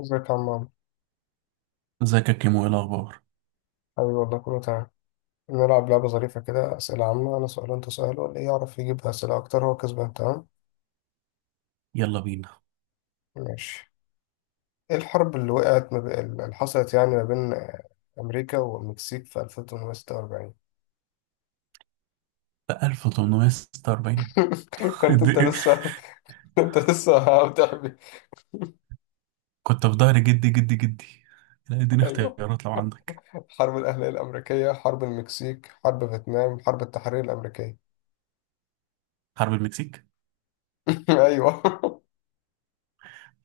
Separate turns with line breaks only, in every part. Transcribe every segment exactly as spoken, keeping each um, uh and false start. ازيك يا عم عمرو؟
ازيك يا كيمو، ايه الاخبار؟
حبيبي والله كله تمام. نلعب لعبة ظريفة كده، أسئلة عامة، أنا سؤال وأنت سؤال واللي يعرف يجيب أسئلة أكتر هو كسبان. تمام؟
يلا بينا.
ماشي. إيه الحرب اللي وقعت ما بي... اللي حصلت يعني ما بين آه، أمريكا والمكسيك في ألف وثمانمية وستة وأربعين؟
بقى ألف وثمانمائة وستة وأربعين؟
كنت أنت
ادي-
لسه. كنت لسه بتحبي.
كنت في ظهر جدي جدي جدي. لا اديني
أيوه،
اختيارات لو عندك.
حرب الأهلية الأمريكية، حرب المكسيك، حرب فيتنام، حرب التحرير الأمريكية.
حرب المكسيك.
أيوه.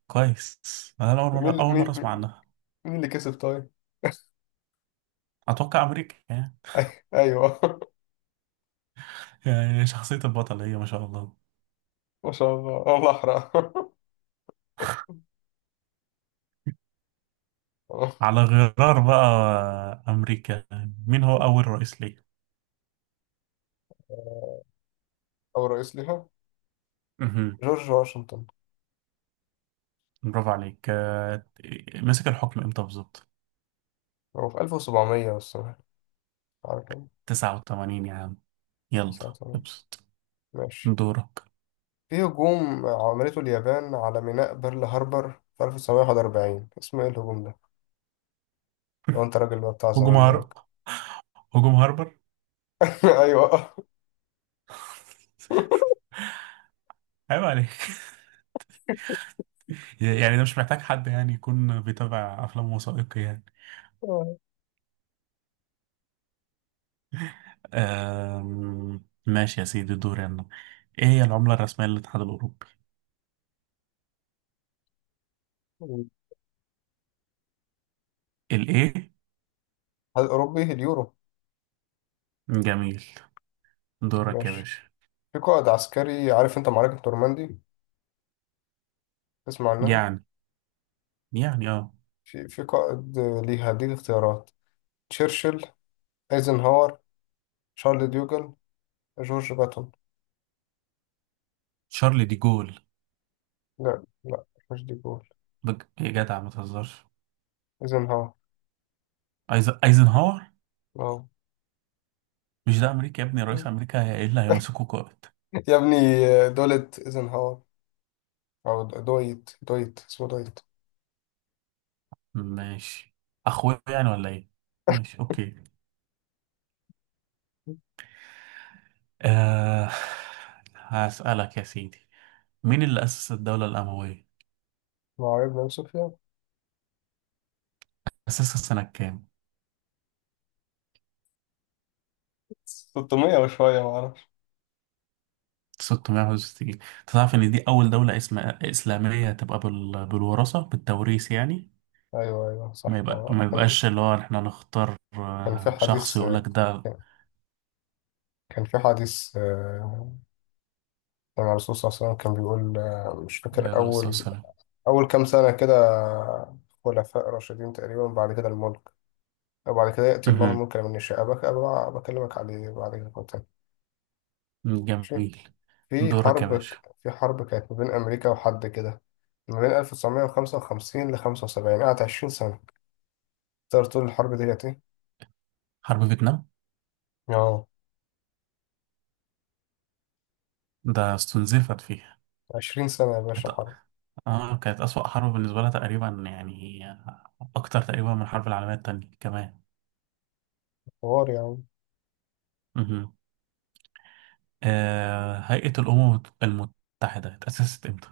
كويس. انا اول
طب
مره
مين
اول مره
مين
اسمع عنها.
مين اللي كسب طيب؟
اتوقع امريكا يعني.
أيوه،
يعني شخصيه البطل هي ما شاء الله.
ما شاء الله والله أحرق آه،
على غرار بقى امريكا. مين هو اول رئيس ليه؟
أو رئيس ليها.
مهم.
جورج واشنطن.
برافو عليك. آه، مسك الحكم امتى بالظبط؟
هو في ألف وسبعمية، بس أنا عارف أنا.
تسعة وتمانين يا عم. يلا
ألف وتسعمية.
ابسط.
ماشي.
دورك.
في هجوم عملته اليابان على ميناء بيرل هاربر في ألف وتسعمية وواحد وأربعين، اسمه إيه الهجوم ده؟ لو أنت راجل بقى بتاع
هجوم
زمان
هار
بقى.
هجوم هاربر.
أيوه.
عيب عليك. يعني ده مش محتاج حد يعني يكون بيتابع أفلام وثائقي يعني. أم... ماشي يا سيدي، دوري أنا. إيه هي العملة الرسمية للاتحاد الأوروبي؟
الاتحاد
الإيه؟
الأوروبي، اليورو.
جميل. دورك يا
ماشي.
باشا.
في قائد عسكري، عارف أنت معركة نورماندي، تسمع عنها.
يعني يعني آه.
في في قائد ليها، هديك اختيارات: تشرشل، ايزنهاور، شارل ديوجل، جورج باتون.
شارل دي جول.
لا، لا، مش ديكور.
بج... يا جدع ما تهزرش.
ايزنهاور.
أيز... أيزنهاور؟
واو.
مش ده أمريكا يا ابني، رئيس أمريكا، هي إيه اللي هيمسكه قائد؟
يا ابني، دولت ايزنهاور. او دويت دويت اسمه دويت.
ماشي. أخويا يعني ولا إيه؟ ماشي أوكي. أه... هسألك يا سيدي، مين اللي أسس الدولة الأموية؟
ما هو ابن صوفيا.
أساسها سنة كام؟
ستمية وشوية، ما اعرفش.
ستمية وواحد وستين. تعرف إن دي أول دولة اسم... إسلامية تبقى بال... بالوراثة بالتوريث يعني.
ايوه، ايوه،
ما
صح.
يبقى
آه،
ما
كان
يبقاش اللي هو إحنا نختار،
كان في
آه، شخص
حديث،
يقول لك
آه،
ده.
كان كان في حديث آه، لما الرسول صلى الله عليه وسلم كان بيقول آه، مش فاكر.
عليه الصلاة
اول
والسلام.
اول كام سنة كده خلفاء راشدين تقريبا، بعد كده الملك. وبعد كده يأتي الله
مهم.
الملك لمن يشاء. أبك أبقى بكلمك عليه بعد كده مرة تانية. ماشي.
جميل.
في
دورك يا
حرب ك-
باشا.
في حرب كانت ما بين أمريكا وحد كده، ما بين ألف وتسعمية وخمسة وخمسين ل خمسة وسبعين، قعدت عشرين سنة. تقدر تقول الحرب دي كانت إيه؟
حرب فيتنام.
آه،
ده استنزفت فيها.
عشرين سنة يا باشا،
كانت
حرب.
آه كانت أسوأ حرب بالنسبة لها تقريبا يعني. أكتر تقريبا من الحرب العالمية التانية كمان.
حوار يا عم.
مهم. آه، هيئة الأمم المتحدة اتأسست إمتى؟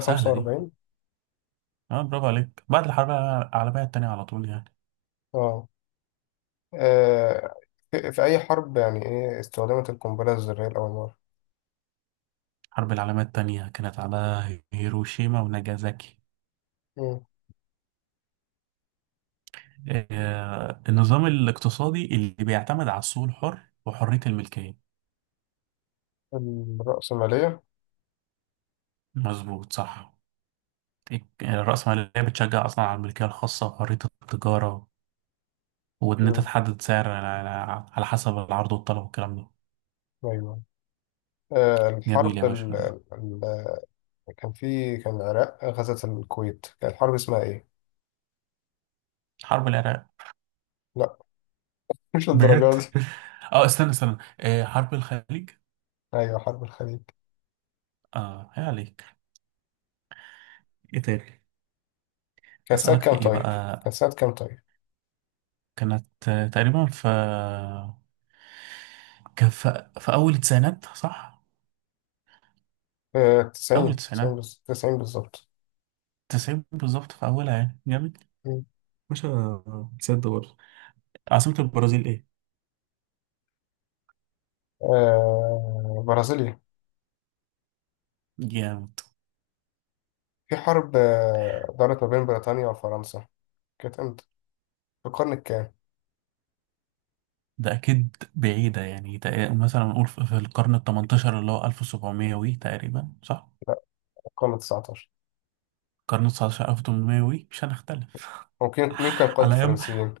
سهلة دي. اه، برافو عليك. بعد الحرب العالمية التانية على طول يعني.
آه آه، في في أي حرب يعني إيه استخدمت القنبلة الذرية لأول مرة؟
الحرب العالمية التانية كانت على هيروشيما وناجازاكي.
مم.
آه، النظام الاقتصادي اللي بيعتمد على السوق الحر وحرية الملكية.
الرأسمالية.
مظبوط صح. الرأسمالية بتشجع أصلا على الملكية الخاصة وحرية التجارة. وإن أنت
مم.
تحدد سعر على على حسب العرض والطلب والكلام ده.
أيوه. آه،
جميل
الحرب
يا باشا،
ال...
دول.
ال... ال- كان في كان العراق غزت الكويت، كانت الحرب اسمها إيه؟
حرب العراق.
لا، مش
بجد.
للدرجة دي.
اه، استنى استنى، آه، حرب الخليج.
أيوه، حرب الخليج.
اه، يا عليك. ايه تاني.
كانت سنة
اسالك
كام
في ايه
طيب؟
بقى.
كانت سنة كام طيب؟
كانت، آه، تقريبا في، كان في في أول التسعينات صح؟
آه،
أول
تسعين، تسعين،
التسعينات.
بز- تسعين بالظبط.
تسعين بالظبط في أولها يعني، جامد.
مم.
باشا، تصدق برضه، عاصمة البرازيل إيه؟
آه، برازيليا.
جامد.
في حرب آه، دارت ما بين بريطانيا وفرنسا، كانت امتى؟ في القرن الكام؟
ده أكيد بعيدة يعني، تق- مثلا نقول في في القرن التمنتاشر اللي هو ألف وسبعمية وي تقريبا صح؟
القرن ال التسعتاشر.
القرن التسعتاشر ألف وتمنمية وي مش هنختلف.
ممكن مين كان قائد
على أيام.
الفرنسيين؟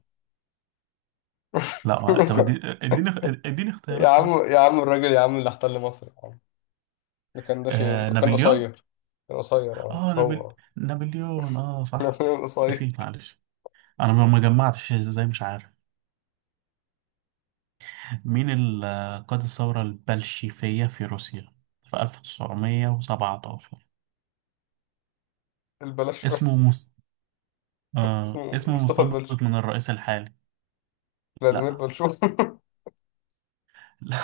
لا، ما- طب ادي- اديني اديني
يا
اختيارات
عم،
طيب.
يا عم، الراجل يا عم اللي احتل مصر يا عم، ده كان، ده
آه
شيء كان
نابليون؟
قصير. كان قصير، اه
آه، نابل...
هو.
نابليون، آه صح.
كان قصير.
نسيت معلش. انا ما ما جمعتش ازاي، مش عارف. مين اللي قاد الثورة البلشيفية في روسيا في ألف وتسعمائة وسبعطعش؟
البلاش
اسمه
بس.
مست... آه...
اسمه
اسمه
مصطفى
مستنبط
البلش،
من الرئيس الحالي.
فلاديمير
لا،
بلشوف.
لا.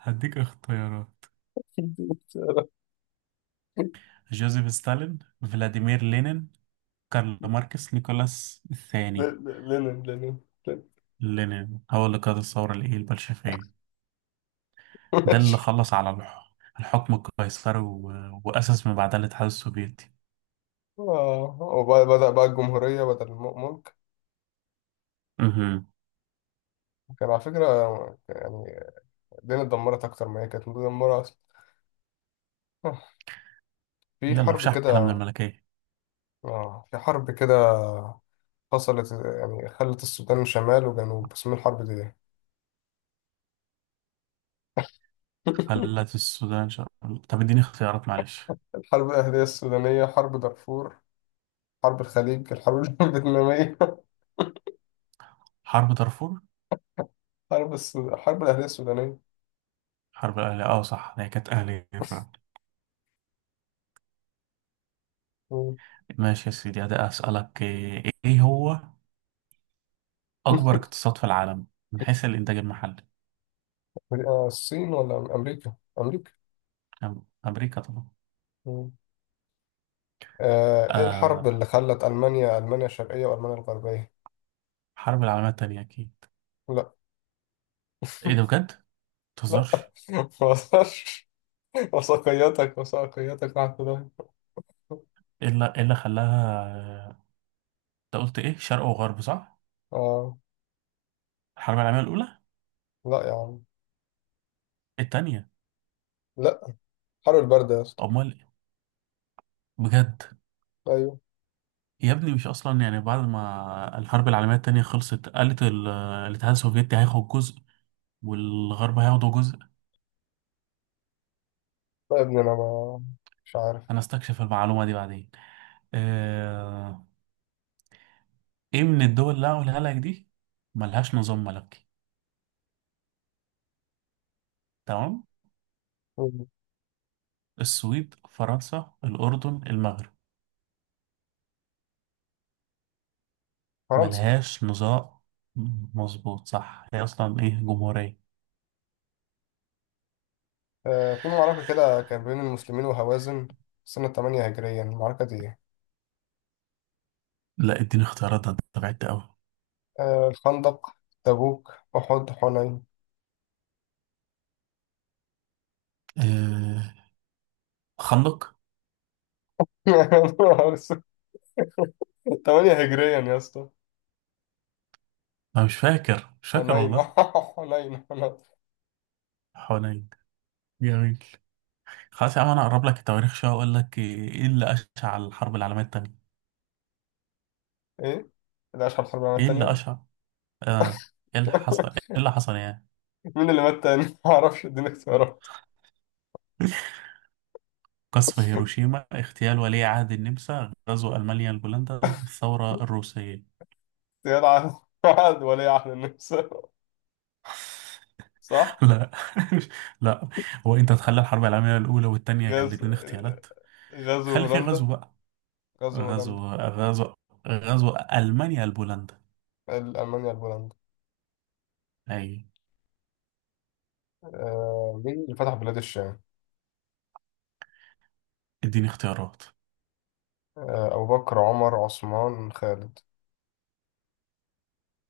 هديك اختيارات. جوزيف ستالين، فلاديمير لينين، كارل ماركس، نيكولاس الثاني.
لينين، لينين.
لينين هو اللي قاد الثورة الإيه البلشفية. ده اللي
ماشي.
خلص على الح- الحكم القيصري، و... وأسس من بعدها الاتحاد السوفيتي.
اه، وبدأ بقى الجمهورية بدل الملك.
مهم.
كان على فكرة يعني الدنيا اتدمرت أكتر ما هي كانت مدمرة أصلا. آه، في
يلا في
حرب
شحنة من
كده
الملكية.
اه في حرب كده حصلت، يعني خلت السودان شمال وجنوب، اسمها الحرب دي إيه؟
خلت السودان شر... طب اديني اختيارات معلش.
الحرب الأهلية السودانية، حرب دارفور، حرب الخليج، الحرب الفيتنامية.
حرب دارفور.
حرب السود... الحرب الأهلية السودانية.
حرب الأهلية، اه صح، هي كانت أهلية فعلا.
مم.
ماشي يا سيدي، ده أسألك إيه إيه هو أكبر اقتصاد في العالم من حيث الإنتاج المحلي؟
آه، الصين ولا أمريكا؟ أمريكا.
أم- أمريكا طبعا.
مم. آه، إيه الحرب اللي
آه،
خلت ألمانيا، ألمانيا الشرقية وألمانيا الغربية؟
الحرب العالمية التانية أكيد.
لا،
إيه ده بجد؟
لا،
متهزرش.
ما اقدرش. وثقيتك، وثقيتك مع خداع،
إيه اللي إيه اللي خلاها، آه، أنت قلت إيه، شرق وغرب صح؟
اه.
الحرب العالمية الأولى.
لا يا عم،
التانية.
لا. حر البرد يا اسطى.
أمال إيه؟ بجد.
ايوه.
يا ابني، مش اصلا يعني بعد ما الحرب العالميه التانية خلصت قالت ال- الاتحاد السوفيتي هياخد جزء والغرب هياخدوا جزء.
لا يا ابني، انا ما مش عارف.
انا استكشف المعلومه دي بعدين. آه، ايه من الدول اللي هقولها لك دي ملهاش نظام ملكي؟ تمام. السويد، فرنسا، الاردن، المغرب.
فرنسا.
ملهاش نظام. مظبوط صح، هي اصلا ايه جمهوريه.
آه في معركة كده كان بين المسلمين وهوازن سنة تمانية هجريا، المعركة دي ايه؟
لا اديني اختيارات، ده أنت بعدت قوي.
آه الخندق، تبوك، أحد، حنين.
آه، خندق.
ثمان هجريا يا اسطى.
انا مش فاكر مش فاكر
حنين،
والله.
حنين، حنين.
حوالين. جميل. خلاص يا عم، انا اقرب لك التواريخ شويه واقول لك ايه اللي اشعل الحرب العالميه الثانيه.
ايه؟ ده أشهر الحرب العالمية
ايه اللي
التانية؟
اشعل. آه، ايه اللي حصل ايه اللي حصل يعني.
مين اللي مات تاني؟ معرفش، اديني اختيارات.
قصف هيروشيما، اغتيال ولي عهد النمسا، غزو المانيا لبولندا، الثوره الروسيه.
زياد عن، الوعد، ولي عهد النمسا، صح؟
لا، لا. هو انت تخلي الحرب العالميه الاولى والثانيه
غز...
الاثنين اغتيالات.
غزو
خلي في
هولندا
غزو بقى.
غزو هولندا
غزو غزو غزو المانيا لبولندا.
ألمانيا لهولندا.
اي.
آه... مين اللي فتح بلاد الشام؟
اديني اختيارات.
آه... أبو بكر، عمر، عثمان، خالد.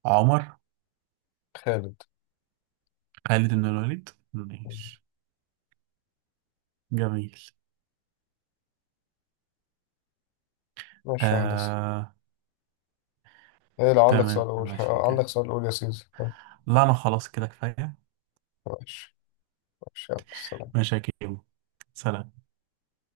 عمر.
خالد.
خالد بن الوليد ماشي. جميل.
ماشي يا هندسة.
آه.
إيه، لو عندك سؤال
تمام
قول.
ماشي
آه، عندك
كده.
سؤال قول يا سيدي آه،
لا انا خلاص كده كفايه.
ماشي. ماشي، يلا، سلام.
ماشي يا كيمو، سلام.